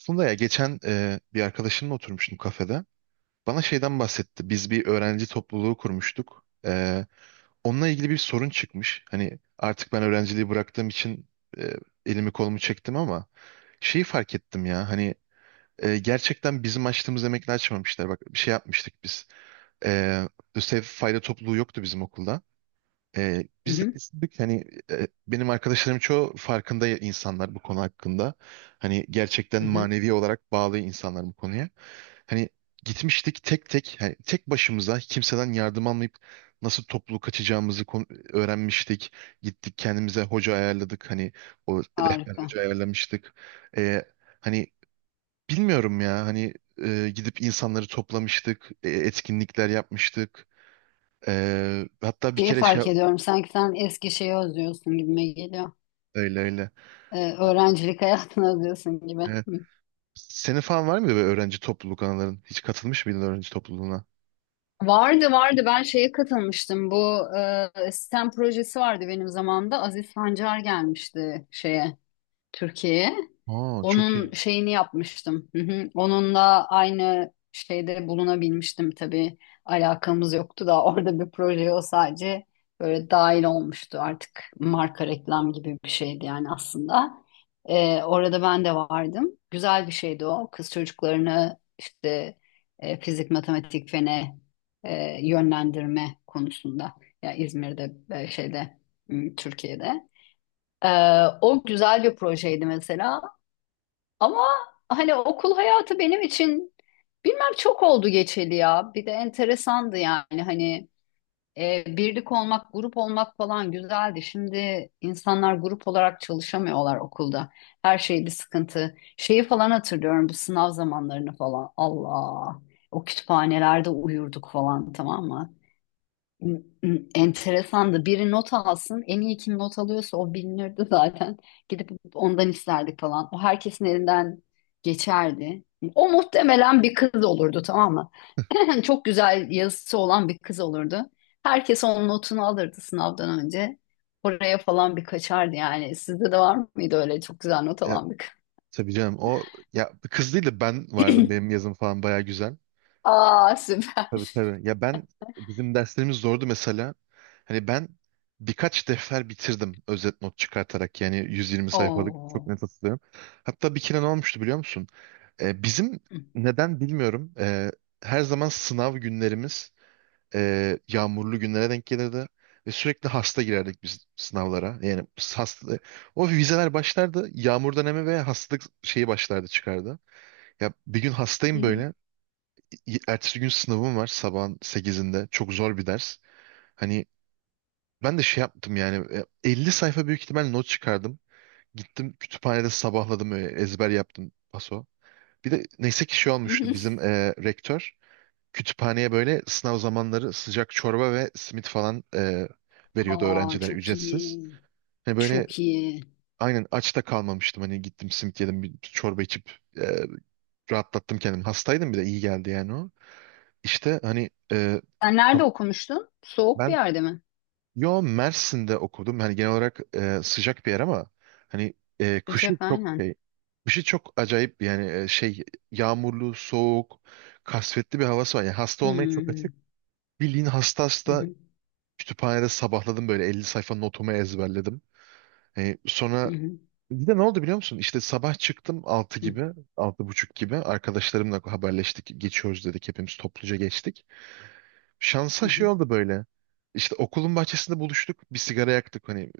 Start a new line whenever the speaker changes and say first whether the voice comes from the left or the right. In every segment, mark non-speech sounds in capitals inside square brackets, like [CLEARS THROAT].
right: Aslında ya geçen bir arkadaşımla oturmuştum kafede. Bana şeyden bahsetti. Biz bir öğrenci topluluğu kurmuştuk. Onunla ilgili bir sorun çıkmış. Hani artık ben öğrenciliği bıraktığım için e, elimi kolumu çektim ama şeyi fark ettim ya. Hani gerçekten bizim açtığımız emekle açmamışlar. Bak bir şey yapmıştık biz. E, Lösev fayda topluluğu yoktu bizim okulda.
left: Hı
right: Biz de
left: hı,
right: düşündük hani benim arkadaşlarım çoğu farkında. İnsanlar bu konu hakkında. Hani gerçekten
left: hı hı.
right: manevi olarak bağlı insanlar bu konuya. Hani gitmiştik tek tek hani tek başımıza kimseden yardım almayıp nasıl toplu kaçacağımızı öğrenmiştik. Gittik kendimize hoca ayarladık hani o rehber
left: Harika.
right: hoca ayarlamıştık. Ee, Hani bilmiyorum ya hani gidip insanları toplamıştık, etkinlikler yapmıştık. Hatta bir
left: Şeyi
right: kere şey
left: fark ediyorum. Sanki sen eski şeyi özlüyorsun gibime geliyor.
right: öyle öyle.
left: Öğrencilik [LAUGHS] hayatını özlüyorsun gibi.
right: Evet.
left: Hı.
right: Senin falan var mıydı böyle öğrenci topluluk anıların? Hiç katılmış mıydın öğrenci topluluğuna?
left: Vardı vardı. Ben şeye katılmıştım. Bu sistem projesi vardı benim zamanımda. Aziz Sancar gelmişti şeye. Türkiye'ye.
right: Aa çok
left: Onun
right: iyi.
left: şeyini yapmıştım. Hı hı. Onunla aynı şeyde bulunabilmiştim tabii. Alakamız yoktu da orada bir proje o sadece böyle dahil olmuştu artık marka reklam gibi bir şeydi yani aslında. Orada ben de vardım. Güzel bir şeydi o. Kız çocuklarını işte fizik, matematik, fene yönlendirme konusunda. Ya İzmir'de şeyde Türkiye'de. Ee, O güzel bir projeydi mesela. Ama hani okul hayatı benim için bilmem çok oldu geçeli ya. Bir de enteresandı yani hani birlik olmak, grup olmak falan güzeldi. Şimdi insanlar grup olarak çalışamıyorlar okulda. Her şey bir sıkıntı. Şeyi falan hatırlıyorum bu sınav zamanlarını falan. Allah. O kütüphanelerde uyurduk falan tamam mı? [CLEARS THROAT] Enteresandı. Biri not alsın. En iyi kim not alıyorsa o bilinirdi zaten. Gidip ondan isterdik falan. O herkesin elinden geçerdi. O muhtemelen bir kız olurdu tamam mı? [CLEARS THROAT] Çok güzel yazısı olan bir kız olurdu. Herkes onun notunu alırdı sınavdan önce. Oraya falan bir kaçardı yani. Sizde de var mıydı öyle çok güzel not
right: E,
left: alan bir kız?
right: tabii canım o ya kız değil de ben vardım.
left: [CLEARS THROAT]
right: Benim yazım falan baya güzel.
left: Aa süper.
right: Tabii tabii. Ya ben bizim derslerimiz zordu mesela. Hani ben birkaç defter bitirdim özet not çıkartarak yani 120 sayfalık çok
left: Oo.
right: net hatırlıyorum. Hatta bir kere ne olmuştu biliyor musun? Bizim neden bilmiyorum. Her zaman sınav günlerimiz yağmurlu günlere denk gelirdi. Ve sürekli hasta girerdik biz sınavlara. Yani hasta, o vizeler başlardı. Yağmur dönemi ve hastalık şeyi başlardı çıkardı. Ya bir gün hastayım böyle.
left: [LAUGHS]
right: Ertesi gün sınavım var sabahın 8'inde. Çok zor bir ders. Hani ben de şey yaptım yani 50 sayfa büyük ihtimal not çıkardım. Gittim kütüphanede sabahladım ezber yaptım paso. Bir de neyse ki şey olmuştu bizim rektör kütüphaneye böyle sınav zamanları sıcak çorba ve simit falan veriyordu
left: Aa
right: öğrencilere
left: çok
right: ücretsiz.
left: iyi.
right: Hani böyle
left: Çok iyi.
right: aynen aç da kalmamıştım. Hani gittim simit yedim bir çorba içip rahatlattım kendimi. Hastaydım bir de iyi geldi yani o. İşte hani
left: Sen nerede okumuştun? Soğuk bir
right: ben
left: yerde mi?
right: yo Mersin'de okudum. Hani genel olarak sıcak bir yer ama hani
left: Sıcak
right: kışı çok
left: aynen.
right: şey, kışı çok acayip yani şey yağmurlu, soğuk, kasvetli bir havası var. Yani hasta olmaya çok
left: Hmm.
right: açık. Bildiğin hasta
left: Hı
right: hasta.
left: hı,
right: Kütüphanede sabahladım böyle 50 sayfa notumu ezberledim.
left: hı
right: Sonra
left: hı,
right: bir de ne oldu biliyor musun? İşte sabah çıktım 6
left: hı hı,
right: gibi, 6:30 gibi arkadaşlarımla haberleştik. Geçiyoruz dedik hepimiz topluca geçtik.
left: hı
right: Şansa şey
left: hı,
right: oldu böyle. İşte okulun bahçesinde buluştuk. Bir sigara yaktık hani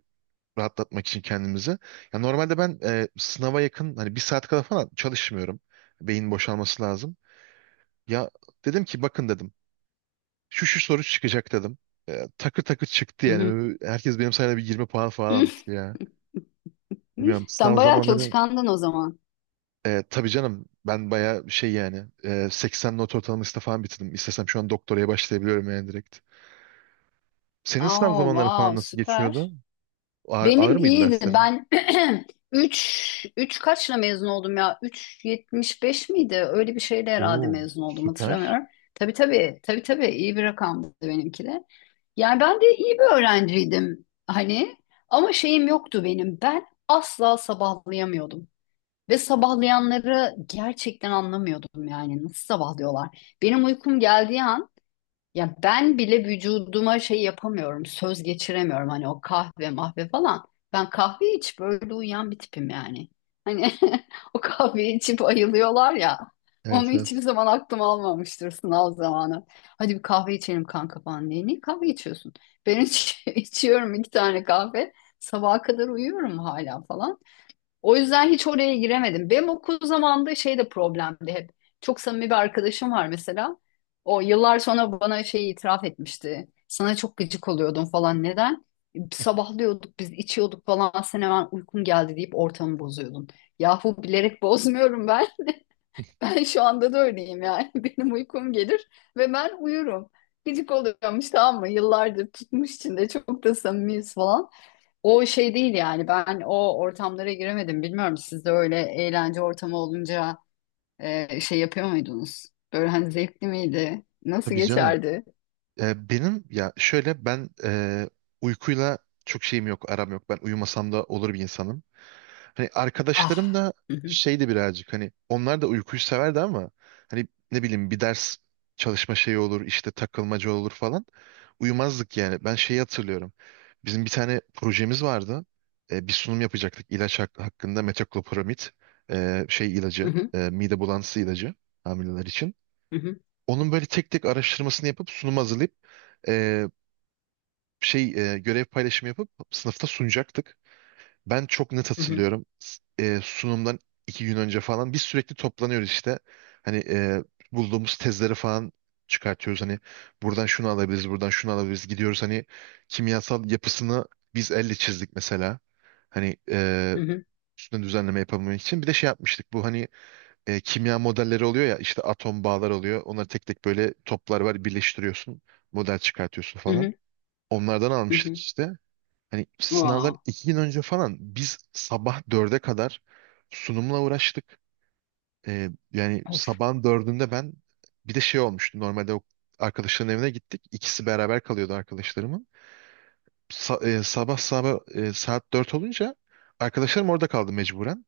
right: rahatlatmak için kendimizi. Ya normalde ben sınava yakın hani bir saat kadar falan çalışmıyorum. Beyin boşalması lazım. Ya dedim ki bakın dedim. Şu şu soru çıkacak dedim. Takır takır çıktı
left: hı hı.
right: yani. Herkes benim sayemde bir 20 puan falan almıştı ya. Bilmiyorum
left: [LAUGHS] Sen
right: sınav
left: bayağı
right: zamanları
left: çalışkandın o zaman.
right: tabii canım ben bayağı şey yani 80 not ortalamasıyla falan bitirdim. İstesem şu an doktoraya başlayabiliyorum yani direkt. Senin sınav
left: Oh,
right: zamanları falan
left: wow,
right: nasıl
left: süper.
right: geçmiyordu? Ağır, ağır
left: Benim
right: mıydı
left: iyiydi.
right: derslerin?
left: Ben [CLEARS THROAT] 3 3 kaçla mezun oldum ya? 3,75 miydi? Öyle bir şeyle herhalde
right: Oo
left: mezun oldum
right: süper.
left: hatırlamıyorum. Tabii tabii. Tabii tabii iyi bir rakamdı benimki de. Yani ben de iyi bir öğrenciydim hani ama şeyim yoktu benim. Ben asla sabahlayamıyordum. Ve sabahlayanları gerçekten anlamıyordum yani nasıl sabahlıyorlar. Benim uykum geldiği an ya ben bile vücuduma şey yapamıyorum, söz geçiremiyorum hani o kahve mahve falan. Ben kahve içip öyle uyuyan bir tipim yani. Hani [LAUGHS] o kahveyi içip ayılıyorlar ya.
right: Evet
left: Onu
right: evet.
left: hiçbir zaman aklım almamıştır sınav zamanı. Hadi bir kahve içelim kanka falan diye. Niye kahve içiyorsun? Ben [LAUGHS] içiyorum iki tane kahve. Sabaha kadar uyuyorum hala falan. O yüzden hiç oraya giremedim. Benim okul zamanında şey de problemdi hep. Çok samimi bir arkadaşım var mesela. O yıllar sonra bana şeyi itiraf etmişti. Sana çok gıcık oluyordum falan. Neden? Sabahlıyorduk biz içiyorduk falan. Sen hemen uykum geldi deyip ortamı bozuyordun. Yahu bilerek bozmuyorum ben. [LAUGHS] Ben şu anda da öyleyim yani. [LAUGHS] Benim uykum gelir ve ben uyurum. Gıcık oluyormuş tamam mı? Yıllardır tutmuş içinde çok da samimiyiz falan. O şey değil yani ben o ortamlara giremedim. Bilmiyorum siz de öyle eğlence ortamı olunca şey yapıyor muydunuz? Böyle hani zevkli miydi? Nasıl
right: Tabii canım.
left: geçerdi?
right: Benim ya şöyle ben uykuyla çok şeyim yok aram yok. Ben uyumasam da olur bir insanım. Hani
left: Ah.
right: arkadaşlarım da
left: Hı hı,
right: şeydi birazcık hani onlar da uykuyu severdi ama hani ne bileyim bir ders çalışma şeyi olur işte takılmaca olur falan. Uyumazdık yani. Ben şeyi hatırlıyorum. Bizim bir tane projemiz vardı. Bir sunum yapacaktık ilaç hakkında metoclopramid şey
left: hı
right: ilacı
left: hı,
right: mide bulantısı ilacı hamileler için.
left: hı hı,
right: Onun böyle tek tek araştırmasını yapıp sunum hazırlayıp e, şey görev paylaşımı yapıp sınıfta sunacaktık. Ben çok net
left: hı hı,
right: hatırlıyorum. Sunumdan 2 gün önce falan biz sürekli toplanıyoruz işte. Hani bulduğumuz tezleri falan çıkartıyoruz. Hani buradan şunu alabiliriz, buradan şunu alabiliriz. Gidiyoruz hani kimyasal yapısını biz elle çizdik mesela. Hani
left: hı hı,
right: üstüne düzenleme yapabilmek için. Bir de şey yapmıştık. Bu hani kimya modelleri oluyor ya işte atom bağlar oluyor. Onları tek tek böyle toplar var birleştiriyorsun. Model çıkartıyorsun
left: hı
right: falan.
left: hı,
right: Onlardan
left: hı
right: almıştık
left: hı.
right: işte. Hani sınavdan
left: Wow.
right: 2 gün önce falan biz sabah 4'e kadar sunumla uğraştık. Yani
left: Of.
right: sabahın 4'ünde ben bir de şey olmuştu. Normalde o arkadaşların evine gittik. İkisi beraber kalıyordu arkadaşlarımın. Sabah sabah saat 4 olunca arkadaşlarım orada kaldı mecburen.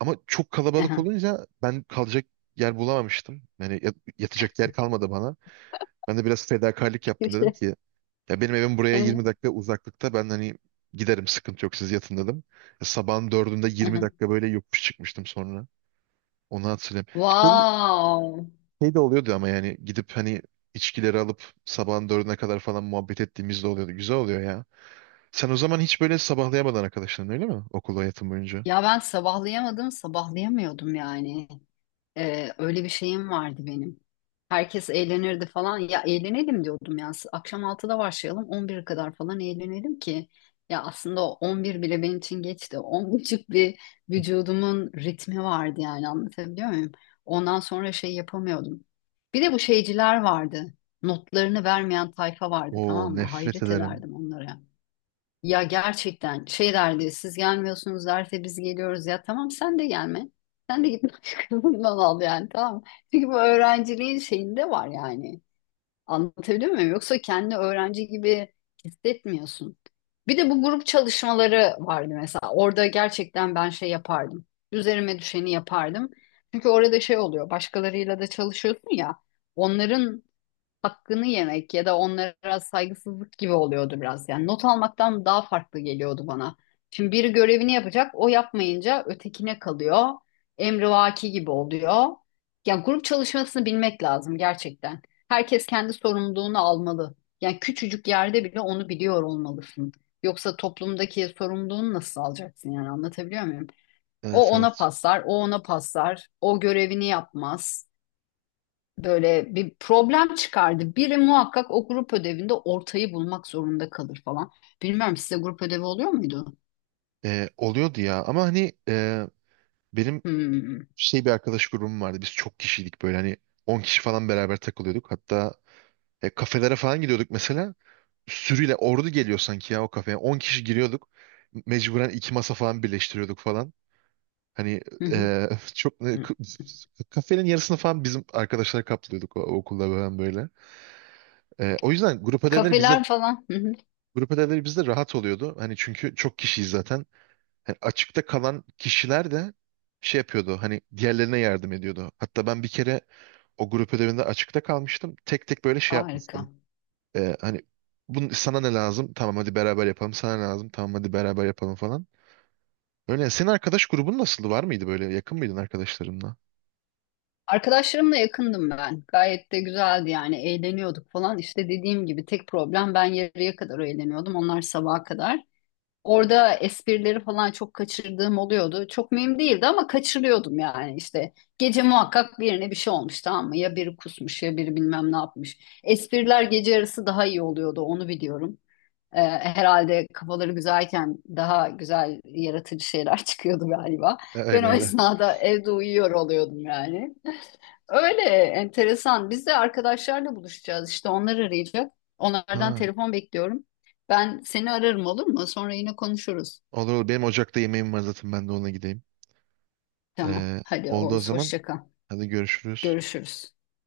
right: Ama çok kalabalık
left: Aha.
right: olunca ben kalacak yer bulamamıştım. Yani yatacak yer kalmadı bana. Ben de biraz fedakarlık yaptım dedim
left: İşte.
right: ki ya benim evim buraya
left: Aha,
right: 20 dakika uzaklıkta. Ben hani giderim sıkıntı yok siz yatın dedim. Ya sabahın 4'ünde 20
left: aha.
right: dakika böyle yokuş çıkmıştım sonra. Onu hatırlıyorum. Şey,
left: Wow.
right: Şey de oluyordu ama yani gidip hani içkileri alıp sabahın 4'üne kadar falan muhabbet ettiğimiz de oluyordu. Güzel oluyor ya. Sen o zaman hiç böyle sabahlayamadın arkadaşların öyle mi? Okul hayatın boyunca.
left: Ya ben sabahlayamadım, sabahlayamıyordum yani. Öyle bir şeyim vardı benim. Herkes eğlenirdi falan. Ya eğlenelim diyordum ya. Akşam 6'da başlayalım 11'e kadar falan eğlenelim ki. Ya aslında o 11 bile benim için geçti. 10.30 bir vücudumun ritmi vardı yani anlatabiliyor muyum? Ondan sonra şey yapamıyordum. Bir de bu şeyciler vardı. Notlarını vermeyen tayfa vardı
right: Oo
left: tamam mı?
right: nefret
left: Hayret
right: ederim.
left: ederdim onlara. Ya gerçekten şey derdi siz gelmiyorsunuz derse biz geliyoruz ya tamam sen de gelme. Sen de git [LAUGHS] başkasından al yani tamam mı? Çünkü bu öğrenciliğin şeyinde var yani. Anlatabiliyor muyum? Yoksa kendi öğrenci gibi hissetmiyorsun. Bir de bu grup çalışmaları vardı mesela. Orada gerçekten ben şey yapardım. Üzerime düşeni yapardım. Çünkü orada şey oluyor. Başkalarıyla da çalışıyorsun ya. Onların hakkını yemek ya da onlara saygısızlık gibi oluyordu biraz. Yani not almaktan daha farklı geliyordu bana. Şimdi biri görevini yapacak, o yapmayınca ötekine kalıyor. Emrivaki gibi oluyor. Yani grup çalışmasını bilmek lazım gerçekten. Herkes kendi sorumluluğunu almalı. Yani küçücük yerde bile onu biliyor olmalısın. Yoksa toplumdaki sorumluluğunu nasıl alacaksın yani anlatabiliyor muyum? O
right: Evet
left: ona
right: evet.
left: paslar, o ona paslar, o görevini yapmaz böyle bir problem çıkardı. Biri muhakkak o grup ödevinde ortayı bulmak zorunda kalır falan. Bilmiyorum size grup ödevi oluyor muydu?
right: Oluyordu ya ama hani benim
left: Hmm.
right: şey bir arkadaş grubum vardı. Biz çok kişiydik böyle hani 10 kişi falan beraber takılıyorduk. Hatta kafelere falan gidiyorduk mesela. Sürüyle ordu geliyor sanki ya o kafeye. 10 kişi giriyorduk. Mecburen iki masa falan birleştiriyorduk falan. Hani
left: [LAUGHS] Hı hı.
right: e, [LAUGHS] çok
left: Hı.
right: kafenin yarısını falan bizim arkadaşlar kaplıyorduk o, okulda falan böyle. O yüzden
left: Kafeler falan. [LAUGHS] Hı hı.
right: grup ödevleri bizde rahat oluyordu. Hani çünkü çok kişiyiz zaten. Yani açıkta kalan kişiler de şey yapıyordu. Hani diğerlerine yardım ediyordu. Hatta ben bir kere o grup ödevinde açıkta kalmıştım. Tek tek böyle şey
left: Harika.
right: yapmıştım. Hani bunun sana ne lazım? Tamam hadi beraber yapalım. Sana ne lazım? Tamam hadi beraber yapalım falan. Öyle. Senin arkadaş grubun nasıldı? Var mıydı böyle? Yakın mıydın arkadaşlarınla?
left: Arkadaşlarımla yakındım ben. Gayet de güzeldi yani eğleniyorduk falan. İşte dediğim gibi tek problem ben yarıya kadar eğleniyordum. Onlar sabaha kadar. Orada esprileri falan çok kaçırdığım oluyordu. Çok mühim değildi ama kaçırıyordum yani işte. Gece muhakkak birine bir şey olmuş tamam mı? Ya biri kusmuş ya biri bilmem ne yapmış. Espriler gece arası daha iyi oluyordu onu biliyorum. Herhalde kafaları güzelken daha güzel yaratıcı şeyler [LAUGHS] çıkıyordu galiba. Ben
right: Öyle
left: o
right: öyle.
left: esnada evde uyuyor oluyordum yani. Öyle enteresan. Biz de arkadaşlarla buluşacağız işte onlar arayacak. Onlardan
right: Ha,
left: telefon bekliyorum. Ben seni ararım olur mu? Sonra yine konuşuruz.
right: olur olur. Benim ocakta yemeğim var zaten. Ben de ona gideyim.
left: Tamam.
right: Ee,
left: Hadi
right: Oldu o
left: Oğuz,
right: zaman.
left: hoşça kal.
right: Hadi görüşürüz.
left: Görüşürüz.